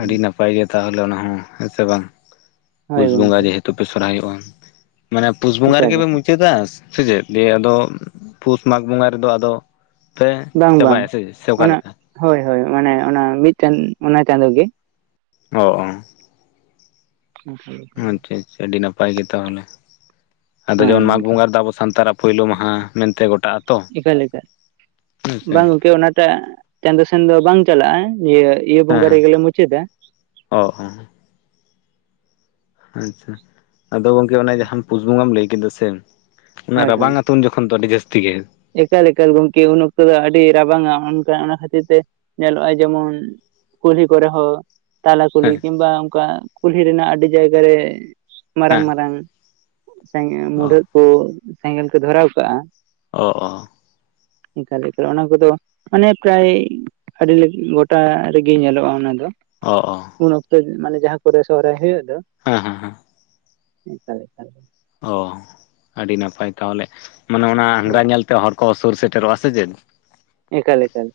ᱟᱹᱰᱤ ᱱᱟᱯᱟᱭ ᱜᱮ ᱛᱟᱦᱚᱞᱮ ᱚᱱᱟ ᱦᱚᱸ ᱦᱮᱸᱥᱮ ᱵᱟᱝ ᱦᱳᱭ ᱯᱩᱥ ᱵᱚᱸᱜᱟ ᱜᱚᱝᱠᱮ ᱡᱮᱦᱮᱛᱩ ᱛᱚᱯᱮ ᱥᱚᱦᱨᱟᱭᱚᱜᱼᱟ ᱢᱟᱱᱮ ᱯᱩᱥ ᱵᱚᱸᱜᱟ ᱮᱠᱟᱞ ᱨᱮᱜᱮ ᱯᱮ ᱮᱠᱟᱞ ᱢᱩᱪᱟᱹᱫᱟ ᱥᱮ ᱪᱮᱫ ᱫᱤᱭᱮ ᱟᱫᱚ ᱯᱩᱥ ᱢᱟᱜᱽ ᱵᱚᱸᱜᱟ ᱨᱮᱫᱚ ᱟᱫᱚ ᱯᱮ ᱵᱟᱝ ᱵᱟᱝ ᱪᱟᱵᱟᱭᱟ ᱥᱮ ᱥᱮ ᱚᱱᱟ ᱚᱠᱟᱞᱮᱠᱟ ᱦᱳᱭ ᱦᱳᱭ ᱢᱟᱱᱮ ᱚᱱᱟ ᱢᱤᱫᱴᱟᱱ ᱚᱱᱟ ᱪᱟᱸᱫ ᱜᱮ ᱚ ᱚ [unintelligible] ᱟᱪᱪᱷᱟ ᱟᱹᱰᱤ ᱱᱟᱯᱟᱭ ᱜᱮ ᱛᱟᱦᱚᱞᱮ ᱟᱫᱚ ᱦᱳᱭ ᱡᱮᱢᱚᱱ ᱢᱟᱜᱽ ᱜᱚᱝᱠᱮ ᱵᱚᱸᱜᱟ ᱨᱮᱫᱚ ᱟᱵᱚ ᱥᱟᱱᱛᱟᱲᱟᱜ ᱯᱩᱭᱞᱳ ᱢᱟᱦᱟ ᱢᱮᱱᱛᱮ ᱜᱚᱴᱟ ᱮᱠᱟᱞ ᱞᱮᱠᱟ ᱵᱟᱝ ᱜᱚᱝᱠᱮ ᱚᱱᱟᱴᱟᱜ ᱪᱟᱸᱫᱚᱳ ᱥᱮᱱ ᱫᱚ ᱵᱟᱝ ᱪᱟᱞᱟᱜᱼᱟ ᱱᱤᱭᱟᱹ ᱤᱭᱟᱹ ᱵᱚᱸᱜᱟ ᱦᱮᱸ ᱨᱮᱜᱮᱞᱮ ᱢᱩᱪᱟᱹ ᱫᱟ ᱚ ᱚ ᱟᱪᱪᱷᱟ ᱟᱫᱚ ᱜᱚᱝᱠᱮ ᱚᱱᱮ ᱡᱟᱦᱟᱸ ᱯᱩᱥ ᱵᱚᱸᱜᱟᱢ ᱞᱟᱹᱭᱠᱟ ᱥᱮ ᱚᱱᱟ ᱦᱳᱭ ᱦᱳᱭ ᱨᱟᱵᱟᱝ ᱛᱩᱱ ᱡᱚᱠᱷᱚᱱ ᱫᱚ ᱟᱹᱰᱤ ᱡᱟᱹᱥᱛᱤ ᱜᱮ ᱮᱠᱟᱞ ᱮᱠᱟᱞ ᱜᱚᱢᱠᱮ ᱩᱱ ᱚᱠᱛᱚ ᱫᱚ ᱟᱹᱰᱤ ᱨᱟᱵᱟᱝ-ᱟ ᱚᱱᱠᱟ ᱚᱱᱟ ᱠᱷᱟᱹᱛᱤᱨ ᱛᱮ ᱧᱮᱞᱚᱜᱼᱟ ᱡᱮᱢᱚᱱ ᱠᱩᱞᱦᱤ ᱠᱚᱨᱮ ᱦᱚ ᱛᱟᱞᱟ ᱠᱩᱞᱦᱤ ᱦᱮᱸ ᱠᱤᱱᱵᱟ ᱚᱱᱠᱟ ᱠᱩᱞᱦᱤ ᱨᱮᱱᱟᱜ ᱟᱹᱰᱤ ᱡᱟᱭᱜᱟ ᱨᱮ ᱢᱟᱨᱟᱝ ᱦᱮᱸ ᱢᱟᱨᱟᱝ ᱚ ᱢᱩᱵᱷᱟᱹᱫ ᱠᱩ ᱥᱮᱸᱜᱮᱞ ᱠᱚ ᱫᱷᱚᱨᱟᱣ ᱠᱟᱜ-ᱟ᱾ ᱚ ᱚ᱾ ᱮᱠᱟᱞ ᱮᱠᱟᱞ ᱚᱱᱟ ᱠᱚᱫᱚ ᱢᱟᱱᱮ ᱯᱨᱟᱭ ᱟᱹᱰᱤ ᱜᱚᱴᱟ ᱨᱮᱜᱮ ᱧᱮᱞᱚᱜᱼᱟ ᱚᱱᱟ ᱫᱚ ᱚ ᱚ ᱩᱱ ᱚᱠᱛᱚ ᱢᱟᱱᱮ ᱡᱟᱦᱟᱸ ᱠᱚᱨᱮ ᱥᱚᱦᱨᱟᱭ ᱦᱩᱭᱩᱜ ᱫᱚ ᱦᱮᱸ ᱦᱮᱸ ᱦᱮᱸ᱾ [unintelligible] ᱚ ᱟᱹᱰᱤ ᱱᱟᱯᱟᱭ ᱛᱟᱦᱚᱞᱮ ᱢᱟᱱᱮ ᱚᱱᱟ ᱟᱝᱜᱽᱨᱟ ᱦᱳᱭ ᱧᱮᱞ ᱛᱮ ᱦᱚᱲ ᱠᱚ ᱥᱩᱨ ᱥᱮᱴᱮᱨᱚᱜ ᱟᱥᱮ ᱪᱮᱫ? ᱮᱠᱟᱞ ᱮᱠᱟᱞ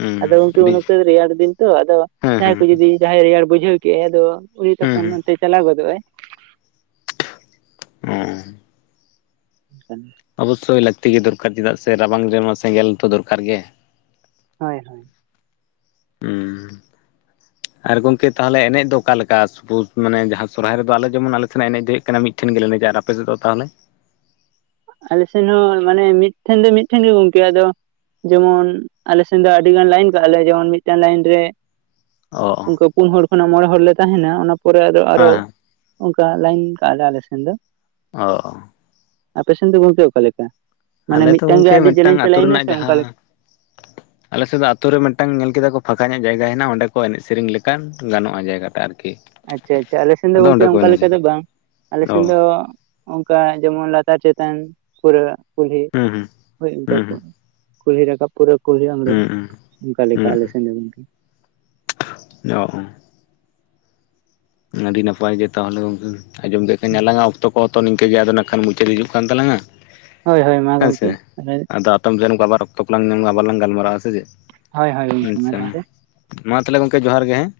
ᱦᱩᱸ ᱟᱫᱚ ᱜᱚᱢᱠᱮ ᱟᱹᱰᱤ ᱩᱱ ᱚᱠᱛᱚ ᱫᱚ ᱨᱮᱭᱟᱲ ᱫᱤᱱ ᱛᱚ ᱟᱫᱚ ᱦᱮᱸ ᱡᱟᱸᱦᱟᱭ ᱠᱚ ᱦᱮᱸ ᱡᱚᱫᱤ ᱡᱟᱦᱟᱸᱭ ᱨᱮᱭᱟᱲ ᱵᱩᱡᱷᱟᱹᱣ ᱠᱮᱫᱼᱟᱭ ᱟᱫᱚ ᱩᱱᱤ ᱦᱩᱸ ᱛᱚᱠᱷᱚᱱ ᱦᱩᱸ ᱚᱱᱛᱮ ᱪᱟᱞᱟᱣ ᱜᱚᱫᱚᱜᱼᱟᱭ᱾ ᱦᱮᱸ [unintelligible] ᱚᱵᱚᱥᱥᱳᱭ ᱞᱟᱹᱠᱛᱤ ᱜᱮ ᱫᱚᱨᱠᱟᱨ ᱪᱮᱫᱟᱜ ᱥᱮ ᱨᱟᱵᱟᱝ ᱨᱮᱢᱟ ᱥᱮᱸᱜᱮᱞ ᱛᱚ ᱫᱚᱨᱠᱟᱨ ᱜᱮ ᱦᱳᱭ ᱦᱳᱭ᱾ ᱦᱩᱸ᱾ ᱟᱨ ᱜᱚᱝᱠᱮ ᱛᱟᱦᱚᱞᱮ ᱮᱱᱮᱡ ᱫᱚ ᱚᱠᱟᱞᱮᱠᱟ [unintelligible] ᱢᱟᱱᱮ ᱡᱟᱦᱟᱸ ᱥᱚᱨᱦᱟᱭ ᱨᱮᱫᱚ ᱟᱞᱮ ᱡᱮᱢᱚᱱ ᱟᱞᱮ ᱥᱮᱱᱟᱜ ᱮᱱᱮᱡ ᱫᱚ ᱦᱩᱭᱩᱜ ᱠᱟᱱᱟ ᱢᱤᱫ [unintelligible] ᱴᱷᱮᱱ ᱜᱮᱞᱮ ᱮᱱᱮᱡᱟ ᱟᱨ ᱟᱯᱮ ᱥᱮᱫ ᱫᱚ ᱛᱟᱦᱞᱮ ᱟᱞᱮᱥᱮᱱ ᱦᱚᱸ ᱢᱟᱱᱮ ᱢᱤᱫᱴᱷᱮᱱ ᱫᱚ ᱢᱤᱫᱴᱷᱮᱱ ᱜᱮ ᱜᱚᱝᱠᱮ ᱟᱫᱚ ᱡᱮᱢᱚᱱ ᱟᱞᱮᱥᱮᱱ ᱫᱚ ᱟᱹᱰᱤ ᱜᱟᱱ ᱞᱟᱭᱤᱱ ᱠᱟᱜ-ᱟ ᱞᱮ ᱡᱮᱢᱚᱱ ᱢᱤᱫᱴᱟᱝ ᱞᱟᱭᱤᱱ ᱨᱮ ᱚᱻ ᱚᱱᱠᱟ ᱯᱩᱱ ᱦᱚᱲ ᱠᱷᱚᱱᱟᱜ ᱢᱚᱬᱮ ᱦᱚᱲ ᱞᱮ ᱛᱟᱦᱮᱱᱟ ᱚᱱᱟ ᱯᱚᱨᱮ ᱟᱨᱚ ᱦᱮᱸ ᱦᱮᱸ ᱚᱝᱠᱟ ᱞᱟᱭᱤᱱ ᱠᱟᱜ-ᱟᱞᱮ ᱟᱞᱮ ᱥᱮᱱ ᱫᱚ᱾ ᱚ ᱟᱯᱮᱥᱮᱱ ᱫᱚ ᱜᱚᱝᱠᱮ ᱚᱠᱟ ᱞᱮᱠᱟ ᱢᱟᱱᱮ ᱟᱞᱮ ᱫᱚ ᱢᱤᱫᱴᱟᱝ ᱜᱮ ᱜᱚᱝᱠᱮ ᱟᱹᱰᱤ ᱢᱤᱫᱴᱟᱝ ᱡᱮᱞᱮᱧ ᱯᱮ ᱞᱟᱭᱤᱱᱟ ᱥᱮ ᱚᱱᱠᱟ ᱞᱮᱠᱟ [inaudible] ᱟᱞᱮᱥᱮᱫ ᱫᱚ ᱟᱛᱩᱨ ᱨᱮ ᱢᱤᱫᱴᱟᱝ ᱧᱮᱞ ᱠᱮᱫᱟ ᱠᱚ ᱯᱷᱟᱸᱠᱟ ᱧᱟᱜ ᱡᱟᱭᱜᱟ ᱦᱮᱱᱟᱜᱼᱟ ᱚᱸᱰᱮ ᱠᱚ ᱮᱱᱮᱡ ᱥᱮᱨᱮᱧ ᱞᱮᱠᱟᱱ ᱜᱟᱱᱚᱜᱼᱟ ᱡᱟᱭᱜᱟ ᱴᱟ ᱟᱨᱠᱤ ᱟᱪᱪᱷᱟ ᱟᱪᱪᱷᱟ ᱟᱞᱮ ᱥᱮᱱ ᱫᱚ ᱟᱫᱚ ᱜᱚᱝᱠᱮ ᱚᱸᱰᱮ ᱠᱚ ᱚᱱᱠᱟ ᱞᱮᱠᱟ ᱮᱱᱮᱡᱟ ᱫᱚ ᱵᱟᱝ ᱟᱞᱮ ᱚ ᱥᱮᱱ ᱫᱚ ᱚᱝᱠᱟ ᱡᱮᱢᱚᱱ ᱞᱟᱛᱟᱨ ᱪᱮᱛᱟᱱ ᱯᱩᱨᱟᱹ ᱠᱩᱞᱦᱤ ᱦᱩᱸ ᱦᱩᱸ ᱦᱳᱭ ᱚᱝᱠᱟ ᱠᱚ ᱦᱩᱸ ᱠᱩᱞᱦᱤ ᱨᱟᱠᱟᱵ ᱯᱩᱨᱟᱹ ᱠᱩᱞᱦᱤ ᱟᱬᱜᱚ ᱦᱩᱸ ᱚᱱᱠᱟ ᱞᱮᱠᱟ ᱟᱞᱮ ᱥᱮᱱ ᱫᱚ ᱜᱚᱝᱠᱮ᱾ ᱚᱻᱚᱻᱚ ᱟᱹᱰᱤ ᱱᱟᱯᱟᱭ ᱜᱮ ᱛᱟᱦᱞᱮ ᱜᱚᱝᱠᱮ ᱟᱸᱡᱚᱢ [unintelligible] ᱟᱞᱟᱝᱟᱜ ᱚᱠᱛᱚ ᱠᱚ ᱛᱚ ᱱᱤᱝᱠᱟᱹ ᱜᱮ ᱟᱫᱚ ᱱᱟᱜᱠᱷᱟᱱ ᱢᱩᱪᱟᱹᱫ ᱦᱤᱡᱩᱜ ᱠᱟᱱ ᱛᱟᱞᱟᱝᱟ ᱦᱳᱭ ᱦᱳᱭ ᱢᱟ ᱦᱮᱸᱥᱮ, ᱜᱚᱝᱠᱮ ᱦᱳᱭ ᱟᱫᱚ [unintelligible] ᱚᱠᱛᱚ ᱠᱚ ᱞᱟᱝ ᱞᱮᱠᱷᱟᱱ ᱟᱵᱟᱨ ᱞᱟᱝ ᱜᱟᱞᱢᱟᱨᱟᱣᱟ ᱥᱮ ᱪᱮᱫ? ᱦᱳᱭ ᱜᱚᱝᱠᱮ ᱟᱪᱪᱷᱟ ᱢᱟ᱾ ᱛᱟᱦᱚᱞᱮ ᱛᱟᱞᱦᱮ ᱜᱚᱝᱠᱮ ᱡᱚᱦᱟᱨ ᱜᱮ ᱦᱮᱸ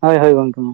ᱦᱳᱭ ᱦᱳᱭ ᱜᱚᱝᱠᱮ ᱢᱟ᱾